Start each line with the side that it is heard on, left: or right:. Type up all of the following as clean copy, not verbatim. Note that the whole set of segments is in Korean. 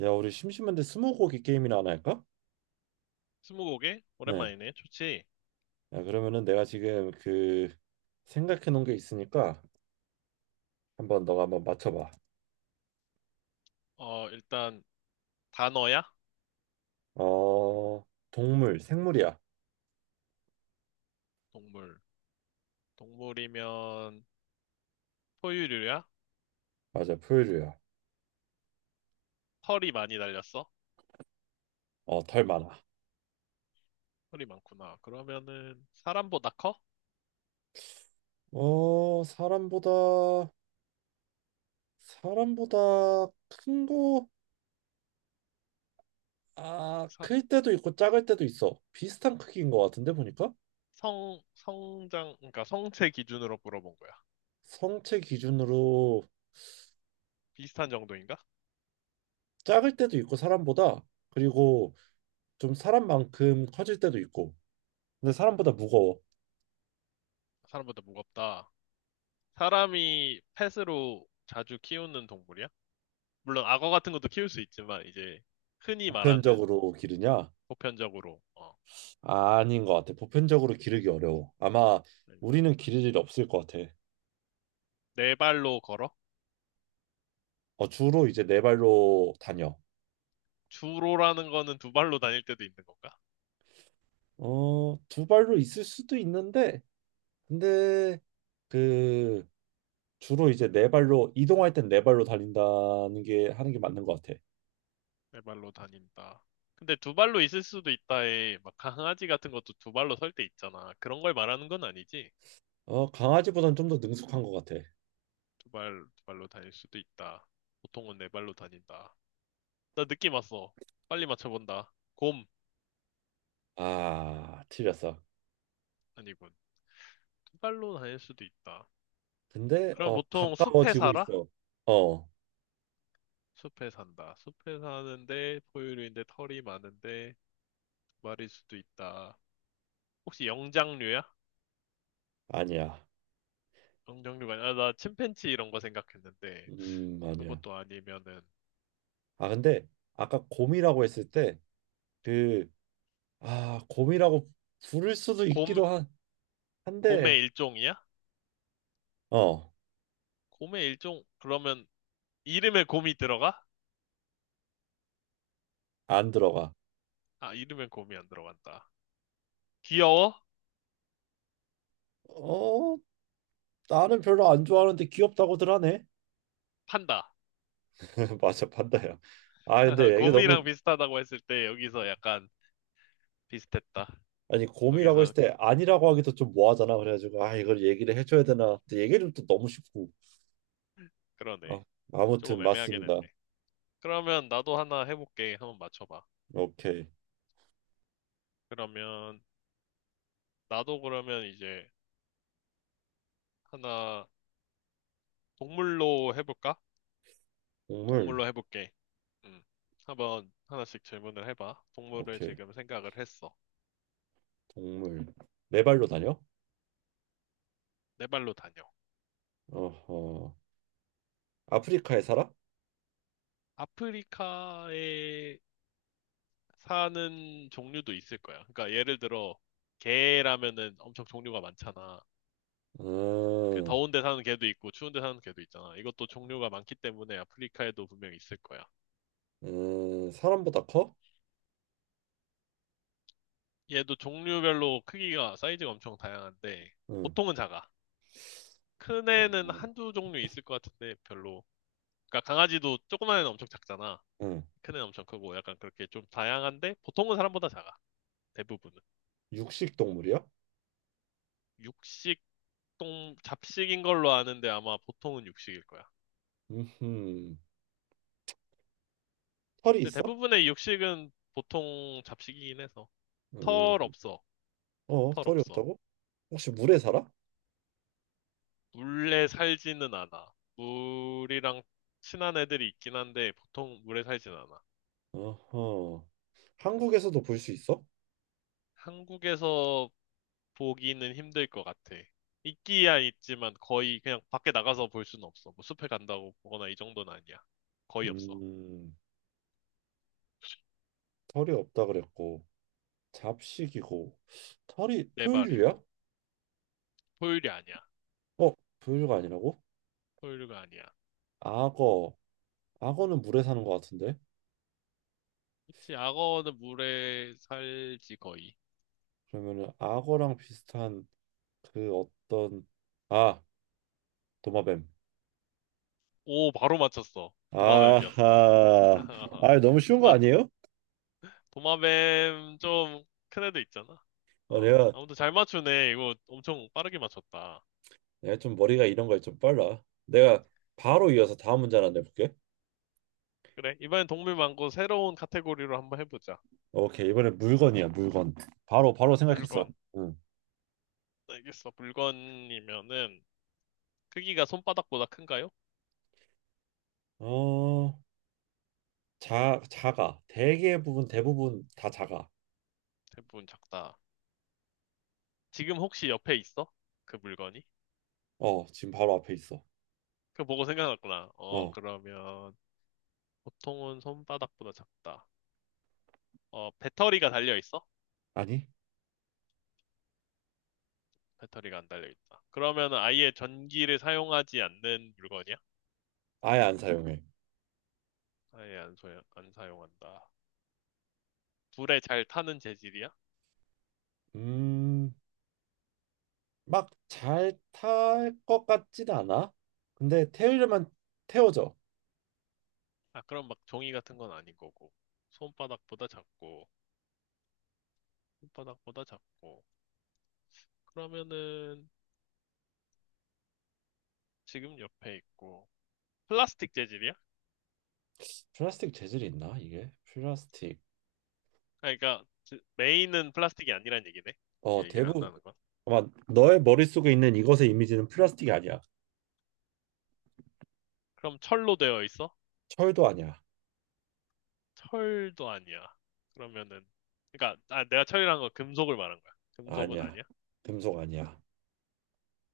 right: 야, 우리 심심한데 스무고개 게임이나 하나 할까?
left: 스무고개?
right: 네.
left: 오랜만이네. 좋지.
right: 야, 그러면은 내가 지금 그 생각해 놓은 게 있으니까 한번 너가 한번 맞춰봐.
left: 일단 단어야?
right: 어, 동물, 생물이야.
left: 동물. 동물이면 포유류야?
right: 맞아, 포유류야.
left: 털이 많이 달렸어?
right: 어, 덜 많아.
left: 털이 많구나. 그러면은 사람보다 커?
right: 어, 사람보다 큰 거, 아,
left: 사-
right: 클 때도 있고 작을 때도 있어. 비슷한 크기인 것 같은데 보니까
left: 성장, 그러니까 성체 기준으로 물어본 거야.
right: 성체 기준으로
left: 비슷한 정도인가?
right: 작을 때도 있고 사람보다 그리고 좀 사람만큼 커질 때도 있고. 근데 사람보다 무거워.
left: 사람보다 무겁다. 사람이 펫으로 자주 키우는 동물이야? 물론 악어 같은 것도 키울 수 있지만 이제 흔히 말하는
right: 보편적으로 기르냐?
left: 보편적으로
right: 아닌 것 같아. 보편적으로 기르기 어려워. 아마
left: 된다.
right: 우리는 기를 일이 없을 것 같아.
left: 네 발로 걸어?
right: 어, 주로 이제 네 발로 다녀.
left: 주로라는 거는 두 발로 다닐 때도 있는 건가?
right: 어, 두 발로 있을 수도 있는데, 근데 그 주로 이제 네 발로 이동할 땐 네 발로 달린다는 게 하는 게 맞는 것 같아.
left: 네 발로 다닌다. 근데 두 발로 있을 수도 있다에 막 강아지 같은 것도 두 발로 설 때 있잖아. 그런 걸 말하는 건 아니지.
right: 어, 강아지보단 좀 더 능숙한 것 같아.
left: 두 발로 다닐 수도 있다. 보통은 네 발로 다닌다. 나 느낌 왔어. 빨리 맞춰본다. 곰.
right: 아, 틀렸어.
left: 아니군. 두 발로 다닐 수도 있다.
right: 근데
left: 그럼
right: 어
left: 보통 숲에
right: 가까워지고
left: 살아?
right: 있어. 어,
left: 숲에 산다. 숲에 사는데 포유류인데 털이 많은데 두 발일 수도 있다. 혹시 영장류야?
right: 아니야.
left: 영장류가 아니라 나 침팬지 이런 거 생각했는데
right: 아니야.
left: 그것도 아니면은
right: 아, 근데 아까 곰이라고 했을 때 그, 아, 곰이라고 부를 수도
left: 곰.
right: 있기도 한, 한데,
left: 곰의 일종이야?
right: 어,
left: 곰의 일종. 그러면 이름에 곰이 들어가?
right: 안 들어가.
left: 아, 이름에 곰이 안 들어간다. 귀여워?
right: 어, 나는 별로 안 좋아하는데 귀엽다고들 하네.
left: 판다.
right: 맞아, 판다야. 아, 근데 이게 너무,
left: 곰이랑 비슷하다고 했을 때 여기서 약간 비슷했다.
right: 아니, 곰이라고
left: 거기서
right: 했을 때 아니라고 하기도 좀 뭐하잖아. 그래가지고, 아, 이걸 얘기를 해줘야 되나. 근데 얘기를 또 너무 쉽고. 아,
left: 그러네. 조금
right: 아무튼,
left: 애매하긴
right: 맞습니다.
left: 했네. 그러면 나도 하나 해볼게. 한번 맞춰봐.
right: 오케이.
left: 그러면 나도 그러면 이제 하나 동물로 해볼까?
right: 동물,
left: 동물로 해볼게. 음. 한번 하나씩 질문을 해봐. 동물을
right: 오케이.
left: 지금 생각을 했어.
right: 동물. 네 발로 다녀?
left: 내 발로 다녀.
right: 어허. 아프리카에 살아?
left: 아프리카에 사는 종류도 있을 거야. 그러니까 예를 들어 개라면은 엄청 종류가 많잖아. 그
right: 음,
left: 더운 데 사는 개도 있고 추운 데 사는 개도 있잖아. 이것도 종류가 많기 때문에 아프리카에도 분명히 있을 거야.
right: 사람보다 커?
left: 얘도 종류별로 크기가 사이즈가 엄청 다양한데
right: 음.
left: 보통은 작아. 큰 애는
right: 어,
left: 한두 종류 있을 것 같은데 별로. 그러니까 강아지도 조그만 애는 엄청 작잖아.
right: 응.
left: 큰 애는 엄청 크고 약간 그렇게 좀 다양한데 보통은 사람보다 작아. 대부분은.
right: 육식 동물이야?
left: 육식 동 잡식인 걸로 아는데 아마 보통은 육식일 거야.
right: 음. 털이
left: 근데
right: 있어?
left: 대부분의 육식은 보통 잡식이긴 해서 털
right: 음.
left: 없어.
right: 어,
left: 털
right: 털이
left: 없어.
right: 없다고? 혹시 물에 살아?
left: 물에 살지는 않아. 물이랑 친한 애들이 있긴 한데 보통 물에 살진 않아.
right: 어허. 한국에서도 볼 수 있어?
left: 한국에서 보기는 힘들 것 같아. 있기야 있지만 거의 그냥 밖에 나가서 볼 수는 없어. 뭐 숲에 간다고 보거나 이 정도는 아니야. 거의 없어.
right: 음. 털이 없다 그랬고 잡식이고 털이
left: 네
right: 포유류야?
left: 발이고. 포유류 아니야.
right: 어, 포유류가 아니라고?
left: 포유류가 아니야.
right: 악어. 악어는 물에 사는 것 같은데.
left: 그치, 악어는 물에 살지, 거의.
right: 그러면은 악어랑 비슷한 그 어떤 아, 도마뱀.
left: 오, 바로 맞췄어. 도마뱀이었어.
right: 아하. 아, 너무 쉬운 거
left: 맞아.
right: 아니에요?
left: 도마뱀 좀 큰 애도 있잖아.
right: 어,
left: 어,
right: 내가
left: 아무튼 잘 맞추네. 이거 엄청 빠르게 맞췄다.
right: 내가 좀 머리가 이런 거에 좀 빨라. 내가 바로 이어서 다음 문제 하나 내볼게.
left: 그래, 이번엔 동물 말고 새로운 카테고리로 한번 해보자.
right: 오케이, 이번엔 물건이야, 물건. 바로 바로 생각했어.
left: 물건.
right: 응.
left: 알겠어. 물건이면은 크기가 손바닥보다 큰가요?
right: 어, 자, 작아. 대부분 다 작아.
left: 대부분 작다. 지금 혹시 옆에 있어? 그 물건이?
right: 어, 지금 바로 앞에 있어.
left: 그거 보고 생각났구나. 어,
right: 어,
left: 그러면 보통은 손바닥보다 작다. 어, 배터리가 달려 있어?
right: 아니,
left: 배터리가 안 달려 있다. 그러면 아예 전기를 사용하지 않는 물건이야?
right: 아예 안 사용해.
left: 아예 안 사용한다. 불에 잘 타는 재질이야?
right: 음, 막 잘 탈 것 같진 않아. 근데 태우려면 태워져.
left: 아, 그럼 막 종이 같은 건 아닌 거고. 손바닥보다 작고, 손바닥보다 작고. 그러면은 지금 옆에 있고. 플라스틱 재질이야? 아,
right: 플라스틱 재질이 있나 이게? 플라스틱.
left: 그러니까 메인은 플라스틱이 아니란 얘기네.
right: 어,
left: 이렇게 얘기를
right: 대부분
left: 한다는 건.
right: 아마 너의 머릿속에 있는 이것의 이미지는 플라스틱이 아니야.
left: 그럼 철로 되어 있어?
right: 철도 아니야.
left: 철도 아니야. 그러면은, 그러니까 아, 내가 철이란 건 금속을 말한 거야. 금속은
right: 아니야.
left: 아니야?
right: 금속 아니야.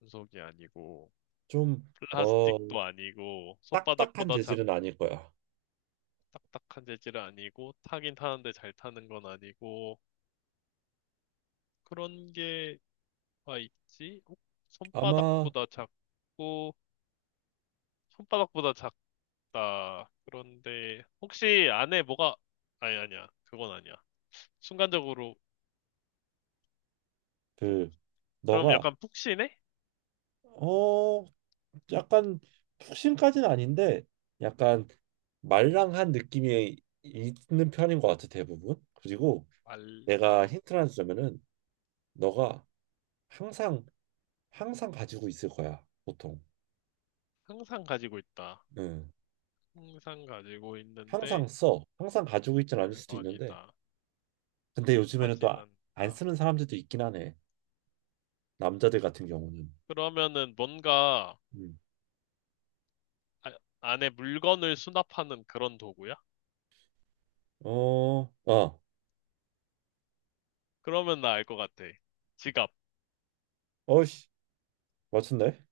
left: 금속이 아니고
right: 좀 어,
left: 플라스틱도 아니고
right: 딱딱한 재질은 아닐 거야.
left: 딱딱한 재질은 아니고 타긴 타는데 잘 타는 건 아니고 그런 게가 있지? 어?
right: 아마
left: 손바닥보다 작고 손바닥보다 작다. 그런데 혹시 안에 뭐가 아니 아니야. 그건 아니야. 순간적으로 푹-
right: 그
left: 그럼
right: 너가
left: 약간 푹신해?
right: 어 약간 푹신까지는 아닌데 약간 말랑한 느낌이 있는 편인 것 같아 대부분. 그리고 내가
left: 어.
right: 힌트를 하나 주자면은 너가 항상 항상 가지고 있을 거야 보통.
left: 항상 가지고 있다.
right: 응.
left: 항상 가지고 있는데
right: 항상 써. 항상 가지고 있진 않을 수도 있는데
left: 물건이다.
right: 근데 요즘에는 또
left: 타진
right: 안
left: 않는다.
right: 쓰는 사람들도 있긴 하네. 남자들 같은 경우는.
left: 그러면은 뭔가
right: 음.
left: 아- 안에 물건을 수납하는 그런 도구야?
right: 어, 아,
left: 그러면 나 알 것 같아. 지갑.
right: 어이씨, 맞췄네.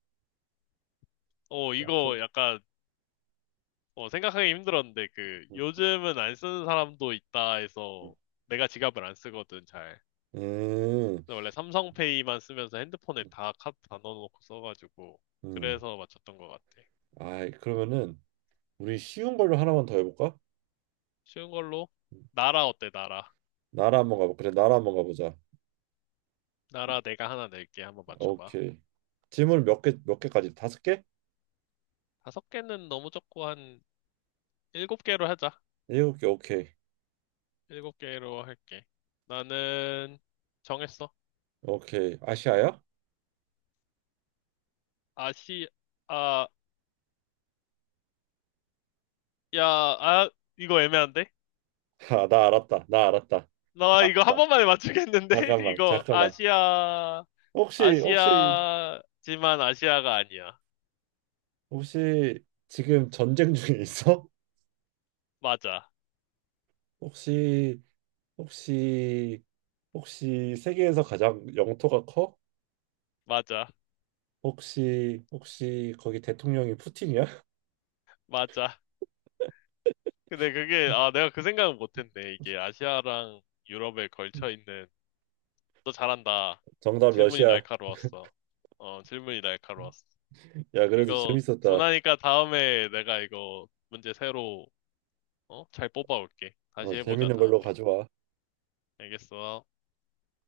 right: 맞췄.
left: 이거 약간 생각하기 힘들었는데 그
right: 음,
left: 요즘은 안 쓰는 사람도 있다 해서 내가 지갑을 안 쓰거든 잘.
right: 음,
left: 그래서 원래 삼성페이만 쓰면서 핸드폰에 다 카드 다 넣어놓고 써가지고
right: 음.
left: 그래서 맞췄던 것 같아.
right: 아, 그러면은 우리 쉬운 걸로 하나만 더 해볼까?
left: 쉬운 걸로 나라 어때 나라?
right: 나라 한번 가보. 그래, 나라 한번 가보자.
left: 나라 내가 하나 낼게 한번 맞춰봐.
right: 오케이. 질문 몇 개, 몇 개까지? 다섯 개?
left: 다섯 개는 너무 적고 한 일곱 개로 하자.
right: 일곱 개. 오케이.
left: 일곱 개로 할게. 나는 정했어.
right: 오케이. 아시아야?
left: 아시, 아, 야, 아, 이거 애매한데?
right: 아, 나 알았다. 나 알았다. 나
left: 나 이거 한
right: 알았다.
left: 번만에 맞추겠는데?
right: 잠깐만,
left: 이거
right: 잠깐만.
left: 아시아,
right: 혹시, 혹시,
left: 아시아지만 아시아가 아니야.
right: 혹시 지금 전쟁 중에 있어?
left: 맞아,
right: 혹시 혹시 혹시 세계에서 가장 영토가 커?
left: 맞아,
right: 혹시 거기 대통령이 푸틴이야?
left: 맞아. 근데 그게, 아, 내가 그 생각은 못했네. 이게 아시아랑 유럽에 걸쳐 있는, 너 잘한다.
right: 정답
left: 질문이
right: 러시아.
left: 날카로웠어. 질문이 날카로웠어.
right: 야, 그래도
left: 이거
right: 재밌었다.
left: 분하니까 다음에 내가 이거 문제 새로 어? 잘 뽑아올게.
right: 어,
left: 다시 해보자,
right: 재밌는
left: 다음에.
right: 걸로 가져와.
left: 알겠어.